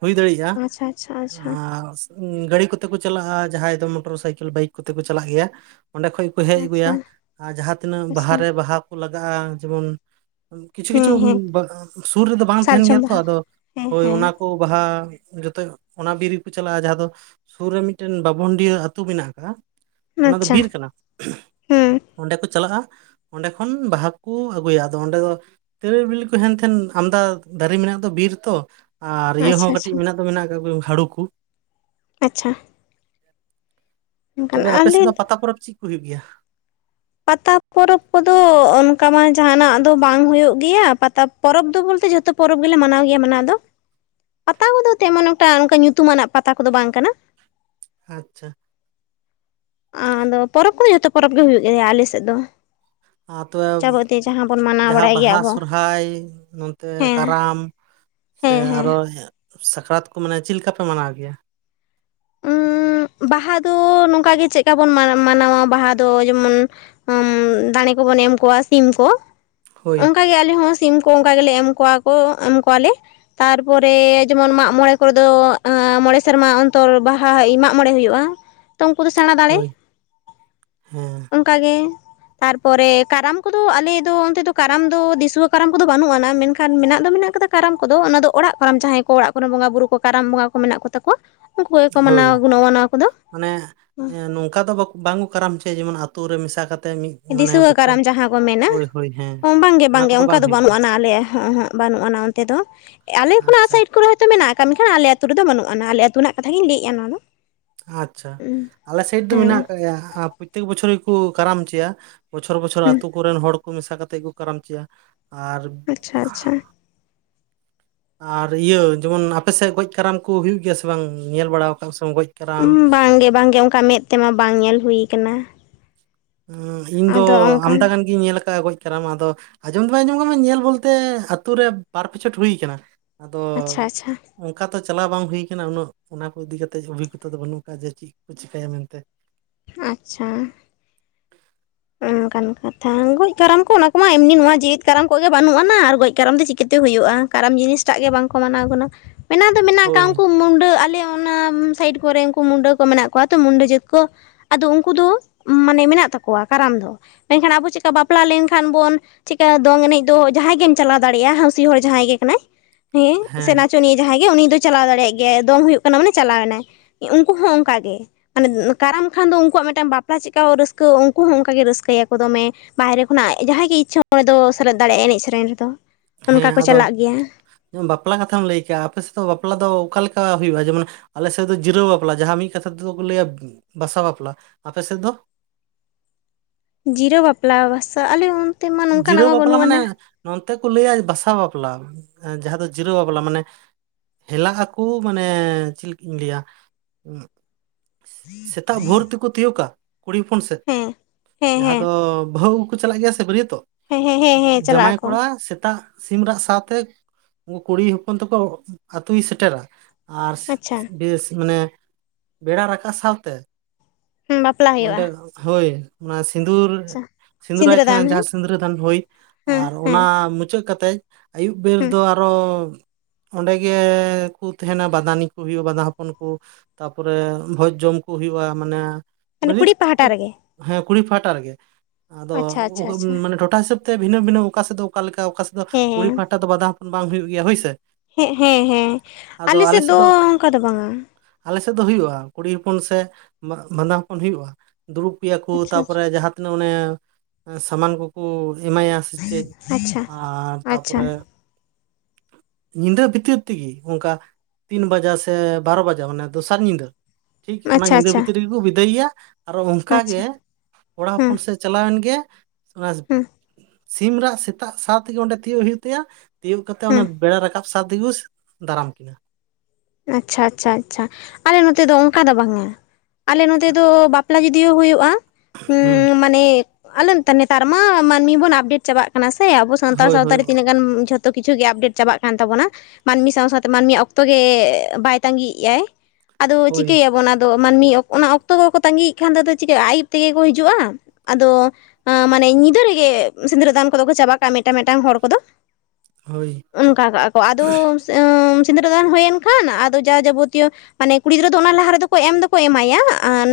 ᱦᱩᱭ ᱫᱟᱲᱮᱭᱟᱜᱼᱟ᱾ ᱟᱪᱪᱷᱟ ᱟᱪᱪᱷᱟ ᱟᱪᱪᱷᱟ ᱟᱸᱸ ᱜᱟᱹᱲᱤ ᱠᱚᱛᱮ ᱠᱚ ᱪᱟᱞᱟᱜᱼᱟ᱾ ᱡᱟᱦᱟᱸᱭ ᱫᱚ ᱢᱚᱴᱚᱨ ᱥᱟᱭᱠᱮᱞ ᱵᱟᱭᱤᱠ ᱠᱚᱛᱮ ᱠᱚ ᱪᱟᱞᱟᱜ ᱜᱮᱭᱟ, ᱚᱸᱰᱮ ᱠᱷᱚᱡ ᱦᱮᱡ ᱟᱹᱜᱩᱭᱟ ᱟᱪᱪᱷᱟ ᱟᱨ ᱡᱟᱦᱟᱸ ᱛᱤᱱᱟᱹᱜ ᱟᱪᱪᱷᱟ ᱵᱟᱦᱟᱨᱮ ᱵᱟᱦᱟ ᱠᱩ ᱞᱟᱜᱟᱜᱼᱟ᱾ ᱡᱮᱢᱚᱱ ᱠᱤᱪᱷᱩ ᱦᱮᱸ ᱠᱤᱪᱷᱩ ᱦᱮᱸ ᱵᱟ ᱥᱩᱨ ᱨᱮᱫᱚ ᱵᱟᱝ ᱛᱟᱦᱮᱱ ᱜᱮᱭᱟ ᱥᱟᱨᱡᱚᱢ ᱛᱚ ᱵᱟᱦᱟ ᱟᱫᱚ ᱦᱮᱸ ᱦᱳᱭ ᱦᱮᱸ ᱚᱱᱟᱠᱩ᱾ ᱵᱟᱦᱟ ᱡᱚᱛᱚ ᱚᱱᱟ ᱵᱤᱨ ᱨᱮᱠᱚ ᱪᱟᱞᱟᱜᱼᱟ᱾ ᱡᱟᱦᱟᱸ ᱫᱚ ᱥᱩᱨ ᱨᱮ ᱢᱤᱫᱴᱟᱹᱱ ᱵᱟᱵᱩᱱᱰᱷᱤᱭᱟᱹ ᱟᱹᱛᱩ ᱢᱮᱱᱟᱜ ᱟᱠᱟᱜ-ᱟ᱾ ᱚᱱᱟ ᱫᱚ ᱟᱪᱪᱷᱟ ᱵᱤᱨ ᱠᱟᱱᱟ ᱦᱮᱸ ᱚᱸᱰᱮ ᱠᱚ ᱪᱟᱞᱟᱜᱼᱟ᱾ ᱚᱸᱰᱮ ᱠᱷᱚᱱ ᱵᱟᱦᱟ ᱠᱩ ᱟᱜᱩᱭᱟ, ᱟᱫᱚ ᱚᱸᱰᱮ ᱫᱚ ᱛᱤᱨᱞ ᱵᱤᱞᱤ ᱠᱩ ᱦᱮᱱ ᱛᱷᱮᱱ ᱟᱢᱫᱟ ᱫᱟᱨᱮ ᱢᱮᱱᱟᱜ ᱫᱚ ᱵᱤᱨ ᱛᱚ ᱟᱨ ᱤᱭᱟᱹ ᱦᱚᱸ ᱟᱪᱪᱷᱟ ᱠᱟᱹᱴᱤᱡ ᱟᱪᱪᱷᱟ ᱢᱮᱱᱟᱜ ᱫᱚ ᱢᱮᱱᱟᱜ ᱠᱟᱜ ᱠᱚ ᱦᱟᱹᱲᱩ ᱠᱩ᱾ ᱟᱪᱪᱷᱟ᱾ ᱚᱱᱠᱟᱱ ᱛᱚᱵᱮ ᱟᱯᱮ ᱥᱮᱫ ᱫᱚ ᱟᱞᱮ ᱯᱟᱛᱟ ᱯᱚᱨᱚᱵᱽ ᱪᱤᱜ ᱠᱩ ᱦᱩᱭᱩᱜ ᱜᱮᱭᱟ? ᱯᱟᱛᱟ ᱯᱚᱨᱚᱵᱽ ᱠᱚᱫᱚ ᱚᱱᱠᱟ ᱢᱟ ᱡᱟᱦᱱᱟᱜ ᱫᱚ ᱵᱟᱝ, ᱦᱳᱭᱳᱜ ᱜᱮᱭᱟ ᱯᱟᱛᱟ ᱯᱚᱨᱚᱵᱽ ᱫᱚ ᱵᱚᱞᱛᱮ ᱡᱷᱚᱛᱚ ᱯᱚᱨᱚᱵᱽ ᱜᱮᱞᱮ ᱢᱟᱱᱟᱣ ᱜᱮᱭᱟ ᱢᱟᱱᱟᱣ ᱫᱚ᱾ ᱯᱟᱛᱟ ᱠᱚᱫᱚ ᱛᱮᱢᱚᱱ ᱮᱠᱴᱟ ᱚᱱᱠᱟ ᱧᱩᱛᱩᱢ ᱟᱱᱟᱜ ᱯᱟᱛᱟ ᱠᱚᱫᱚ ᱵᱟᱝ ᱠᱟᱱᱟ᱾ ᱟᱪᱪᱷᱟ᱾ ᱟᱫᱚ ᱯᱚᱨᱚᱵᱽ ᱠᱚᱫᱚ ᱡᱚᱛᱚ ᱯᱚᱨᱚᱵᱽ ᱜᱮ ᱦᱩᱭᱩᱜ ᱜᱮᱭᱟ ᱟᱞᱮ ᱥᱮᱫ ᱫᱚ᱾ [unintelligible] ᱡᱟᱵᱚᱛᱤᱭᱚ ᱡᱟᱦᱟᱸ ᱵᱚᱱ ᱢᱟᱱᱟᱣ ᱡᱟᱦᱟᱸ ᱵᱟᱲᱟᱭ ᱜᱮᱭᱟ ᱵᱟᱦᱟ ᱟᱵᱚ ᱥᱚᱨᱦᱟᱭ ᱱᱚᱱᱛᱮ ᱦᱮᱸ ᱠᱟᱨᱟᱢ᱾ ᱥᱮ ᱦᱮᱸ ᱟᱨᱚ ᱦᱮᱸ ᱥᱟᱠᱨᱟᱛ ᱠᱚ ᱢᱟᱱᱮ ᱪᱤᱫ ᱞᱮᱠᱟᱯᱮ ᱢᱟᱱᱟᱣ ᱜᱮᱭᱟ? ᱵᱟᱦᱟ ᱫᱚ ᱱᱚᱝᱠᱟᱜᱮ ᱪᱮᱫᱠᱟ ᱵᱚᱱ ᱢᱟᱱᱟᱣᱟ ᱵᱟᱦᱟ ᱫᱚ ᱡᱮᱢᱚᱱ ᱫᱟᱸᱲᱮ ᱠᱚᱵᱚᱱ ᱮᱢ ᱠᱚᱣᱟ ᱥᱤᱢ ᱠᱚ ᱦᱳᱭ᱾ ᱚᱱᱠᱟ ᱜᱮ ᱟᱞᱮ ᱦᱚᱸ ᱥᱤᱢ ᱠᱚ ᱚᱱᱠᱟ ᱜᱮᱞᱮ ᱮᱢ ᱠᱚᱣᱟ ᱠᱚ, ᱮᱢ ᱠᱚᱣᱟᱞᱮ᱾ ᱛᱟᱨᱯᱚᱨᱮ ᱡᱮᱢᱚᱱ ᱢᱟᱜ ᱢᱚᱬᱮ ᱠᱚᱨᱚ ᱫᱚ ᱢᱚᱬᱮ ᱥᱮᱨᱢᱟ ᱚᱱᱛᱚᱨ ᱵᱟᱦᱟ ᱢᱟᱜ ᱢᱚᱬᱮ ᱦᱳᱭᱳᱜᱼᱟ᱾ ᱛᱚ ᱩᱱᱠᱩ ᱫᱚ ᱥᱮᱬᱟ ᱫᱟᱲᱮ ᱦᱳᱭ ᱦᱮᱸ ᱚᱝᱠᱟ ᱜᱮ ᱛᱟᱨᱯᱚᱨᱮ ᱠᱟᱨᱟᱢ ᱠᱚᱫᱚ ᱟᱞᱮ ᱫᱚ ᱚᱱᱛᱮ ᱫᱚ ᱠᱟᱨᱟᱢ ᱫᱚ ᱫᱤᱥᱩᱣᱟᱹ ᱠᱟᱨᱟᱢ ᱠᱚᱫᱚ ᱵᱟᱹᱱᱩᱜ ᱟᱱᱟ᱾ ᱢᱮᱱᱠᱷᱟᱱ ᱢᱮᱱᱟᱜ ᱫᱚ ᱢᱮᱱᱟᱜ ᱠᱟᱫᱟ ᱠᱟᱨᱟᱢ ᱠᱚᱫᱚ ᱚᱱᱟ ᱫᱚ, ᱚᱲᱟᱜ ᱠᱟᱨᱟᱢ ᱡᱟᱦᱟᱸᱭ ᱠᱚ ᱚᱲᱟᱜ ᱠᱚᱨᱮᱱ ᱵᱚᱸᱜᱟ ᱵᱩᱨᱩ ᱠᱚ, ᱠᱟᱨᱟᱢ ᱵᱚᱸᱜᱟ ᱠᱚ ᱢᱮᱱᱟᱜ ᱠᱚᱛᱟ ᱩᱱᱠᱩ ᱜᱮᱠᱚ ᱦᱳᱭ ᱢᱟᱱᱟᱣ ᱜᱩᱱᱟᱹᱣᱟ ᱱᱚᱣᱟ ᱠᱚᱫᱚ ᱢᱟᱱᱮ ᱱᱚᱝᱠᱟ ᱫᱚ ᱵᱟᱝᱠᱚ ᱠᱟᱨᱟᱢ ᱦᱚᱸ ᱪᱚᱭᱟ ᱡᱮᱢᱚᱱ ᱟᱛᱳ ᱨᱮ ᱢᱮᱥᱟ ᱠᱟᱛᱮ ᱢᱤᱫ ᱢᱟᱱᱮ ᱫᱤᱥᱩᱣᱟᱹ ᱵᱚᱪᱷᱚᱨ ᱠᱟᱨᱟᱢ ᱡᱟᱦᱟᱸ ᱠᱚ ᱢᱮᱱᱟ᱾ ᱦᱳᱭ ᱦᱳᱭ ᱦᱮᱸ ᱵᱟᱝᱜᱮ ᱚᱱᱟ ᱵᱟᱝᱜᱮ ᱠᱚᱫᱚ ᱵᱟᱝ ᱚᱝᱠᱟ ᱫᱚ ᱦᱩᱭᱩᱜ ᱵᱟᱹᱱᱩᱜ ᱜᱮᱭᱟ ᱟᱱᱟ ᱟᱞᱮ ᱵᱟᱹᱱᱩᱜ ᱟ ᱚᱱᱛᱮ ᱫᱚ᱾ ᱟᱞᱮ ᱠᱷᱚᱱᱟᱜ ᱟᱪᱪᱷᱟ ᱥᱟᱭᱤᱰ ᱠᱚᱨᱮ ᱦᱚᱛᱳ ᱢᱮᱱᱟᱜ ᱠᱟᱜᱫᱟ ᱢᱮᱱᱠᱷᱟᱱ ᱟᱞᱮ ᱟᱹᱛᱩᱳ ᱨᱮᱫᱚ ᱵᱟᱹᱱᱩᱜ ᱟᱱᱟ᱾ ᱟᱞᱮ ᱟ ᱟᱹᱛᱩ ᱨᱮᱱᱟᱜ ᱠᱟᱛᱷᱟ ᱜᱤᱧ ᱞᱟᱹᱭᱮᱫᱼᱟ ᱱᱚᱣᱟ ᱫᱚ᱾ ᱟᱪᱪᱷᱟ ᱟᱞᱮ ᱥᱟᱭᱤᱴ ᱫᱚ ᱦᱮᱸ ᱢᱮᱱᱟᱜ ᱠᱟᱜ-ᱟ᱾ ᱯᱨᱚᱛᱛᱮᱠ ᱵᱚᱪᱷᱚᱨ ᱜᱮᱠᱚ ᱠᱟᱨᱟᱢ ᱦᱚᱪᱚᱭᱟ ᱵᱚᱪᱷᱚᱨ ᱵᱚᱪᱷᱚᱨ ᱦᱮᱸ ᱟᱹᱛᱩᱳ ᱠᱚᱨᱮᱱ ᱦᱚᱲ ᱠᱚ ᱢᱮᱥᱟ ᱠᱟᱛᱮ ᱮᱫ ᱠᱚ ᱠᱟᱨᱟᱢ ᱦᱚᱪᱚᱭᱟ ᱟᱨ ᱟᱪᱪᱷᱟ ᱟᱪᱪᱷᱟ ᱟᱨ ᱤᱭᱟᱹ ᱡᱚᱢᱚᱱ ᱟᱯᱮ ᱥᱮᱫ ᱜᱚᱡ ᱠᱟᱨᱟᱢ ᱠᱚ ᱦᱩᱭᱩᱜ ᱜᱮᱭᱟ ᱥᱮ ᱵᱟᱝ? ᱧᱮᱞ ᱵᱟᱲᱟ ᱠᱟᱜ ᱢᱮ ᱥᱮ ᱵᱟᱝ ᱜᱚᱡ ᱠᱟᱨᱟᱢ ᱵᱟᱝ ᱜᱮ ᱵᱟᱝ ᱜᱮ ᱚᱱᱠᱟ ᱢᱮᱫ ᱛᱮᱢᱟ ᱵᱟᱝ ᱧᱮᱞ ᱦᱩᱭ ᱟᱠᱟᱱᱟ᱾ ᱩᱸ ᱤᱧ ᱫᱚ ᱚᱱᱠᱟᱱ ᱟᱢᱫᱟ ᱜᱟᱱ ᱜᱤᱧ ᱧᱮᱞ ᱠᱟᱜ-ᱟ ᱜᱚᱡ ᱠᱟᱱᱟ ᱱᱚᱫᱚ ᱟᱸᱡᱚᱢ ᱫᱚ ᱵᱟᱭ ᱟᱸᱡᱚᱢ ᱠᱟᱜ ᱟ ᱧᱮᱞ ᱵᱚᱞᱛᱮ ᱟᱛᱳ ᱨᱮ ᱵᱟᱨ ᱯᱮᱪᱷᱚᱴ ᱦᱩᱭ ᱠᱟᱱᱟ᱾ ᱟᱫᱚ᱾ ᱟᱪᱪᱷᱟ ᱟᱪᱪᱷᱟ ᱚᱝᱠᱟ ᱛᱚ ᱪᱟᱞᱟᱣ ᱵᱟᱝ ᱦᱩᱭᱩ ᱟᱠᱟᱱᱟ᱾ ᱩᱱᱟᱹᱜ ᱚᱱᱟ ᱠᱚ ᱤᱫᱤ ᱠᱟ ᱠᱟᱛᱮ ᱮᱫ ᱚᱵᱷᱤᱜᱚᱛᱟ ᱫᱚ ᱵᱟᱹᱱᱩᱜ ᱠᱟᱜᱼᱟ ᱡᱮ ᱪᱮᱫ ᱠᱚ ᱪᱮᱤᱠᱟᱹᱭᱟ ᱢᱮᱱᱛᱮ᱾ ᱟᱪᱪᱷᱟ᱾ [inaudible] ᱝᱠᱟᱱ ᱠᱟᱛᱷᱟ ᱜᱚᱡ ᱠᱟᱨᱟᱢ ᱠᱚ ᱚᱱᱟ ᱠᱚᱢᱟ ᱮᱢᱱᱤ ᱱᱚᱣᱟ ᱡᱮᱣᱮᱫ ᱠᱟᱨᱟᱢ ᱠᱚᱜ ᱜᱮ ᱵᱟᱹᱱᱩᱜ ᱟᱱᱟ ᱟᱨ ᱜᱚᱡ ᱠᱟᱨᱟᱢ ᱫᱚ ᱪᱤᱠᱟᱹᱛᱮ ᱦᱩᱭᱩᱜᱼᱟ᱾ ᱠᱟᱨᱟᱢ ᱡᱤᱱᱤᱥ ᱴᱟᱜ ᱜᱮ ᱵᱟᱝᱠᱚ ᱢᱟᱱᱟᱣ ᱠᱟᱱᱟ ᱢᱮ ᱫᱚ ᱢᱮᱱᱟᱜ ᱟᱠᱟᱫ ᱦᱳᱭ ᱩᱱᱠᱩ ᱢᱩᱱᱰᱟ ᱟᱞᱮᱭᱟᱜᱼᱼ ᱚᱱᱟ ᱥᱟᱭᱤᱰ ᱠᱚᱨᱮ ᱩᱱᱠᱩ ᱢᱩᱱᱰᱟᱹ ᱠᱚ ᱢᱮᱱᱟᱜ ᱠᱚᱣᱟ ᱛᱚ ᱢᱩᱱᱰᱟᱹ ᱡᱚᱛᱚ ᱠᱚᱼᱼ ᱟᱫᱚ ᱩᱱᱠᱩ ᱫᱚ ᱢᱟᱱᱮ ᱢᱮᱱᱟᱜ ᱛᱟᱠᱚᱣᱟ ᱠᱟᱨᱟᱢ ᱫᱚ ᱢᱮᱱᱠᱷᱟᱱ ᱟᱵᱚ ᱪᱤᱠᱠᱟ ᱵᱟᱯᱞᱟ ᱞᱮᱱᱠᱷᱟᱱ ᱵᱚᱱᱼᱼ ᱪᱮᱠᱟ ᱫᱚᱝ ᱮᱱᱮᱡ ᱫᱚ ᱡᱟᱦᱟᱸᱭ ᱜᱮᱢ ᱪᱟᱞᱟᱣ ᱫᱟᱲᱮᱭᱟᱜᱼᱟ ᱦᱟᱹᱣᱥᱤ ᱦᱚᱲ ᱡᱟᱦᱟᱸᱭ ᱜᱮ ᱠᱟᱱᱟᱭᱼᱼ ᱦᱮᱸ ᱥᱮᱱᱟᱪᱚᱱᱤᱭᱟᱹ ᱡᱟᱦᱟᱸᱭ ᱜᱮ ᱩᱱᱤ ᱫᱚ ᱪᱟᱞᱟᱣ ᱫᱟᱲᱮᱭᱟᱜ ᱜᱮᱭᱟᱭ ᱫᱚᱢ ᱦᱩᱭᱩᱜ ᱠᱟᱱᱟ ᱢᱟᱱᱮ ᱪᱟᱞᱟᱣ ᱮᱱᱟᱭ᱾ ᱩᱱᱠᱩ ᱦᱚᱸ ᱚᱱᱠᱟ ᱜᱮ ᱢᱟᱱᱮ ᱠᱟᱨᱟᱢ ᱠᱷᱟᱱ ᱫᱚ ᱩᱱᱠᱩᱣᱟᱜ ᱢᱤᱫᱴᱟᱱ ᱵᱟᱯᱞᱟ ᱪᱤᱠᱠᱟ ᱨᱟᱹᱥᱠᱟᱹᱼᱼ ᱟᱠᱚᱠᱩ ᱦᱚᱸ ᱚᱱᱠ ᱜᱮᱮᱟᱹᱠᱟᱹᱭᱟᱠᱚ ᱫᱚᱢᱮ ᱵᱟᱦᱨᱮ ᱠᱷᱚᱱᱟᱜ ᱡᱟᱦᱟᱸᱭ ᱜᱮ ᱤᱪᱪᱷᱟᱹ ᱚᱸᱰᱮ ᱫᱚ ᱥᱮᱞᱮᱫ ᱫᱟᱲᱮᱭᱟᱜᱟᱭ ᱮᱱᱮᱡ ᱥᱮᱨᱮᱧ ᱨᱮᱫᱚᱼᱼ ᱦᱮᱸ ᱟᱫᱚ ᱵᱟᱯᱞᱟ ᱠᱟᱛᱷᱟᱢ ᱞᱟᱹᱭ ᱠᱮᱜ ᱟᱯᱮ ᱥᱮᱫ ᱫᱚ ᱵᱟᱯᱞᱟ ᱫᱚ ᱚᱠᱟᱞᱠᱟ ᱦᱩᱭᱩᱜᱼᱟ? ᱡᱮᱢᱚᱱᱼᱼ ᱟᱞᱮ ᱥᱮᱫ ᱫᱚ ᱡᱤᱨᱟᱹᱣ ᱵᱟᱯᱞᱟ ᱡᱟᱦᱟᱸ ᱢᱤᱫ ᱠᱟᱛᱷᱟ ᱛᱮᱫᱚ ᱠᱚ ᱞᱟᱹᱭᱟ ᱵᱟᱥᱟ ᱵᱟᱯᱞᱟ ᱟᱯᱮ ᱥᱮᱫ ᱫᱚ? ᱡᱤᱨᱟᱹᱣ ᱵᱟᱯᱞᱟ ᱵᱟᱥᱟ ᱟᱞᱮ ᱚᱱᱛᱮ ᱢᱟ ᱱᱚᱝᱠᱟᱱᱟᱜ ᱡᱤᱨᱟᱹᱣ ᱢᱟ ᱵᱟᱯᱞᱟ ᱵᱟᱹᱱᱩᱜ ᱢᱟᱱᱮ ᱟᱱᱟ᱾ ᱱᱚᱱᱛᱮ ᱠᱚ ᱞᱟᱹᱭᱟ ᱵᱟᱷᱟᱥᱟ ᱵᱟᱯᱞᱟ ᱡᱟᱦᱟᱸ ᱫᱚ ᱡᱤᱨᱟᱹᱣ ᱵᱟᱯᱞᱟ ᱢᱟᱱᱮᱼᱼ ᱦᱮᱞᱟᱜ ᱟᱠᱚ ᱢᱟᱱᱮ ᱪᱮᱫ ᱞᱮᱠᱟ ᱤᱧ ᱞᱟᱹᱭᱟᱼᱼ ᱥᱮᱛᱟᱜ ᱵᱷᱳᱨ ᱛᱮᱠᱚ ᱛᱤᱭᱳᱜᱟ᱾ ᱠᱩᱲᱤ ᱦᱚᱯᱚᱱ ᱥᱮᱫ ᱦᱮᱸ ᱦᱮᱸ ᱡᱟᱦᱟᱸ ᱦᱮᱸ ᱫᱚ ᱵᱟᱹᱦᱩ ᱟᱜᱩ ᱠᱚ ᱪᱟᱞᱟᱜ ᱜᱮᱭᱟ ᱥᱮ ᱵᱟᱹᱨᱤᱭᱟᱹᱛ᱾ ᱦᱮᱸ ᱦᱮᱸ ᱦᱮᱸ ᱦᱮᱸ ᱪᱟᱞᱟᱜ ᱡᱟᱢᱟᱭ ᱟᱠᱚ ᱠᱚᱲᱟ ᱥᱮᱛᱟᱜᱼᱼ ᱥᱤᱢ ᱨᱟᱜ ᱥᱟᱶᱛᱮ ᱠᱩᱲᱤ ᱦᱚᱯᱚᱱ ᱛᱮᱠᱚ ᱟᱹᱛᱩᱭ ᱥᱮᱴᱮᱨᱟ᱾ ᱟᱨ ᱟᱪᱪᱷᱟ ᱵᱮᱥ ᱢᱟᱱᱮ ᱵᱮᱲᱟ ᱨᱟᱠᱟᱵ ᱥᱟᱶᱛᱮᱼᱼ ᱦᱮᱸ ᱵᱟᱯᱞᱟ ᱦᱩᱭᱩᱜᱼᱟ ᱚᱸᱰᱮ ᱦᱳᱭ ᱚᱱᱟ ᱥᱤᱸᱫᱩᱨ ᱟᱪᱪᱷᱟ ᱥᱤᱸᱫᱩᱨᱟᱭ ᱥᱤᱸᱫᱽᱨᱟᱹ ᱫᱟᱱ ᱛᱟᱦᱮᱱᱟ ᱦᱮᱸ ᱡᱟᱦᱟᱸᱼᱼ ᱥᱤᱸᱫᱽᱨᱟᱹᱫᱟᱱ ᱦᱩᱭ ᱦᱮᱸ ᱟᱨ ᱦᱮᱸ ᱚᱱᱟ ᱢᱩᱪᱟᱹᱫ ᱠᱟᱛᱮᱜ ᱟᱹᱭᱩᱵ ᱦᱮᱸ ᱯᱚᱨᱡᱚᱱᱛᱚ ᱟᱨᱚᱼᱼ ᱚᱸᱰᱮ ᱜᱮ ᱛᱟᱦᱮᱱᱟ ᱵᱟᱫᱟᱱᱤ ᱠᱚ ᱦᱩᱭᱩᱜᱼᱟ ᱵᱟᱫᱟᱯᱚᱱ ᱠᱚᱼᱼ ᱛᱟᱨᱯᱚᱨᱮ ᱵᱷᱚᱡᱽ ᱡᱚᱢ ᱠᱚ ᱦᱩᱭᱩᱜᱼᱟ ᱢᱟᱱᱮᱼᱼ ᱢᱟᱱᱮ ᱵᱟᱹᱨᱤᱭᱟᱹᱛ ᱠᱩᱲᱤ ᱠᱚ ᱯᱟᱦᱴᱟ ᱨᱮᱜᱮ ᱦᱮᱸ ᱠᱩᱲᱤ ᱯᱷᱟᱴᱟ ᱨᱮᱜᱮ ᱟᱫᱚᱼᱼ ᱟᱪᱪᱷᱟ ᱟᱪᱪᱷᱟ ᱟᱪᱪᱷᱟ ᱢᱟᱱ ᱴᱚᱴᱷᱟ ᱦᱤᱥᱟᱹᱵ ᱛᱮ ᱵᱷᱤᱱᱟᱹ ᱵᱷᱤᱱᱟᱹ ᱚᱠᱟ ᱥᱮᱫ ᱫᱚ ᱚᱠᱟ ᱞᱮᱠᱟᱠᱟ ᱚᱠᱟ ᱥᱮᱫ ᱫᱚ ᱦᱮᱸ ᱠᱩᱲᱤ ᱦᱮᱸ ᱯᱟᱦᱴᱟ ᱫᱚ ᱵᱟᱫᱟ ᱦᱚᱯᱚᱱ ᱵᱟᱝ ᱦᱩᱭᱩᱜ ᱜᱮᱭᱟ ᱦᱳᱭᱥᱮ᱾ ᱦᱮ ᱦᱮᱸ ᱦᱮᱸ ᱟᱫᱚ ᱟᱞᱮ ᱟᱞᱮᱥᱮᱫ ᱥᱮᱫ ᱫᱚ ᱚᱱᱠᱟ ᱫᱚ ᱵᱟᱝ ᱟ᱾ ᱟᱞᱮ ᱥᱮᱫ ᱫᱚ ᱦᱩᱭᱩᱜᱼᱟ ᱠᱩᱲᱤ ᱦᱚᱯᱚᱱ ᱥᱮ ᱵᱷᱟᱫᱟ ᱦᱚᱯᱚᱱ ᱦᱩᱭᱩᱜᱼᱟ᱾ ᱫᱩᱲᱩᱵ ᱯᱮᱭᱟ ᱠᱚ ᱟᱪᱪᱷᱟ ᱛᱟᱨᱯᱚᱨᱮ ᱟᱪᱪᱷᱟ ᱡᱟᱦᱟᱸ ᱛᱤᱱᱟᱹᱜ ᱚᱱᱮᱼᱼ ᱥᱟᱢᱟᱱ ᱠᱚᱠᱚ ᱮᱢᱟᱭᱟ ᱥᱮ ᱪᱮᱫ ᱟᱪᱪᱷᱟ ᱟᱨ ᱟᱪᱪᱷᱟ ᱛᱟᱨᱯᱚᱨᱮᱼᱼ ᱧᱤᱫᱟᱹ ᱵᱷᱤᱛᱤᱨ ᱛᱮᱜᱮ ᱚᱱᱠᱟ ᱛᱤᱱ ᱵᱟᱡᱟᱜ ᱥᱮ ᱵᱟᱨᱚ ᱵᱟᱡᱟᱜ ᱟᱱᱮ ᱫᱚᱥᱟᱨ ᱧᱤᱫᱟᱹᱼᱼ ᱴᱷᱤᱠ ᱚᱱᱟ ᱟᱪᱪᱷᱟ ᱧᱤᱫᱟᱹ ᱟᱪᱪᱷᱟ ᱵᱷᱤᱛᱨᱤ ᱨᱮᱜᱮᱠᱚ ᱵᱤᱫᱟᱹᱭᱮᱭᱟ ᱟᱨᱚ ᱟᱪᱪᱷᱟ ᱚᱱᱠᱟᱜᱮᱼᱼ ᱠᱚᱲᱟ ᱦᱮᱸ ᱦᱚᱯᱚᱱ ᱥᱮᱫ ᱪᱟᱞᱟᱣ ᱮᱱ ᱜᱮᱼᱼ ᱚᱱᱟ ᱦᱮᱸ ᱥᱤᱢ ᱨᱟᱜ ᱥᱮᱛᱟᱜ ᱥᱟᱶ ᱛᱮᱜᱮ ᱚᱸᱰᱮ ᱛᱤᱭᱳᱜ ᱦᱩᱭᱩᱜ ᱛᱟᱭᱟ᱾ ᱛᱤᱭᱳᱜ ᱠᱟᱛᱮ ᱦᱮᱸ ᱚᱱᱟ ᱵᱮᱲᱟ ᱨᱟᱠᱟᱵ ᱥᱟᱣ ᱛᱮᱜᱮ ᱫᱟᱨᱟᱢ ᱠᱤᱱᱟᱹᱼᱼ ᱟᱪᱪᱷᱟ ᱟᱪᱪᱷᱟ ᱟᱪᱷᱟ ᱟᱞᱮ ᱱᱚᱛᱮ ᱫᱚ ᱚᱱᱠᱟ ᱫᱚ ᱵᱟᱝᱟ᱾ ᱟᱞᱮ ᱱᱚᱚᱛ ᱫᱚ ᱵᱟᱯᱞᱟ ᱡᱩᱫᱤᱭᱳ ᱦᱩᱭᱩᱜᱭᱳᱼᱟ᱾ ᱦᱩᱸ ᱢᱟᱱᱮ ᱟᱞᱮ ᱱᱮᱛᱟᱨ ᱢᱟ ᱢᱟᱱᱢᱤ ᱵᱚᱱ ᱟᱯᱰᱮᱴ ᱪᱟᱵᱟᱜ ᱠᱟᱱ᱾ ᱠᱟᱱᱟ ᱥᱮ ᱟᱵᱚ ᱥᱟᱱᱛᱟᱲ ᱦᱳᱭ ᱦᱳᱭ ᱥᱟᱶᱛᱟᱮ ᱨᱮ ᱛᱤᱱᱟᱹᱜ ᱜᱟᱱ ᱡᱷᱚᱛᱚᱼᱼ ᱡᱚᱛᱚ ᱠᱤᱪᱷᱩ ᱜᱮ ᱟᱯᱰᱮᱴ ᱪᱟᱵᱟᱜ ᱠᱟᱱ ᱛᱟᱵᱱᱟ ᱢᱟᱹᱱᱢᱤ ᱥᱟᱶ ᱥᱟᱶᱛᱮ ᱢᱟᱹᱱᱢᱤ ᱚᱠᱛᱚ ᱜᱮᱼᱼ ᱵᱟᱭ ᱛᱟᱺᱜᱤᱭᱮᱫ ᱟᱭ ᱟᱫᱚ ᱦᱳᱭ ᱪᱤᱠᱟᱹᱟᱵᱚᱱ? ᱟᱫᱚ ᱢᱟᱹᱱᱢᱤ ᱚᱱᱟ ᱚᱠᱛᱚ ᱠᱚᱠᱚ ᱛᱟᱸᱜᱤᱭᱮᱫ ᱠᱷᱟᱱ ᱫᱚ ᱪᱤᱠᱟᱹᱜ ᱟᱹᱭᱩᱵ ᱛᱮᱜᱮ ᱠᱚ ᱦᱤᱡᱩᱜᱼᱟ ᱟᱫᱚᱼᱼ ᱢᱟᱱᱮ ᱧᱤᱫᱟᱹ ᱨᱮᱜᱮ ᱥᱤᱸᱤᱫᱨᱟᱹ ᱫᱟᱱ ᱠᱚᱫᱚ ᱠᱚ ᱪᱟᱵᱟ ᱠᱟᱜᱼᱟ ᱢᱤᱫᱴᱟᱝ ᱢᱤᱫᱴᱟᱝ ᱦᱚᱲ ᱠᱚᱫᱚᱼᱼ ᱦᱳᱭ᱾ ᱚᱱᱠᱟ ᱠᱟᱜᱼᱟ ᱠᱚ ᱟᱫᱚ ᱥᱤᱸᱫᱽᱨᱟᱹ ᱫᱟᱱ ᱦᱩᱭᱮᱱᱼᱼ ᱠᱷᱟᱱ ᱟᱫᱚ ᱡᱟ ᱡᱟᱵᱚᱛᱤᱭᱚ ᱢᱟᱱᱮ ᱠᱩᱲᱤ ᱜᱤᱫᱽᱨᱟᱹ ᱫᱚ ᱚᱱᱟ ᱞᱟᱦᱟ ᱨᱮᱫᱚ ᱮᱢ ᱫᱚᱠᱚ ᱮᱢᱟᱭᱟ ᱮᱱᱼᱼ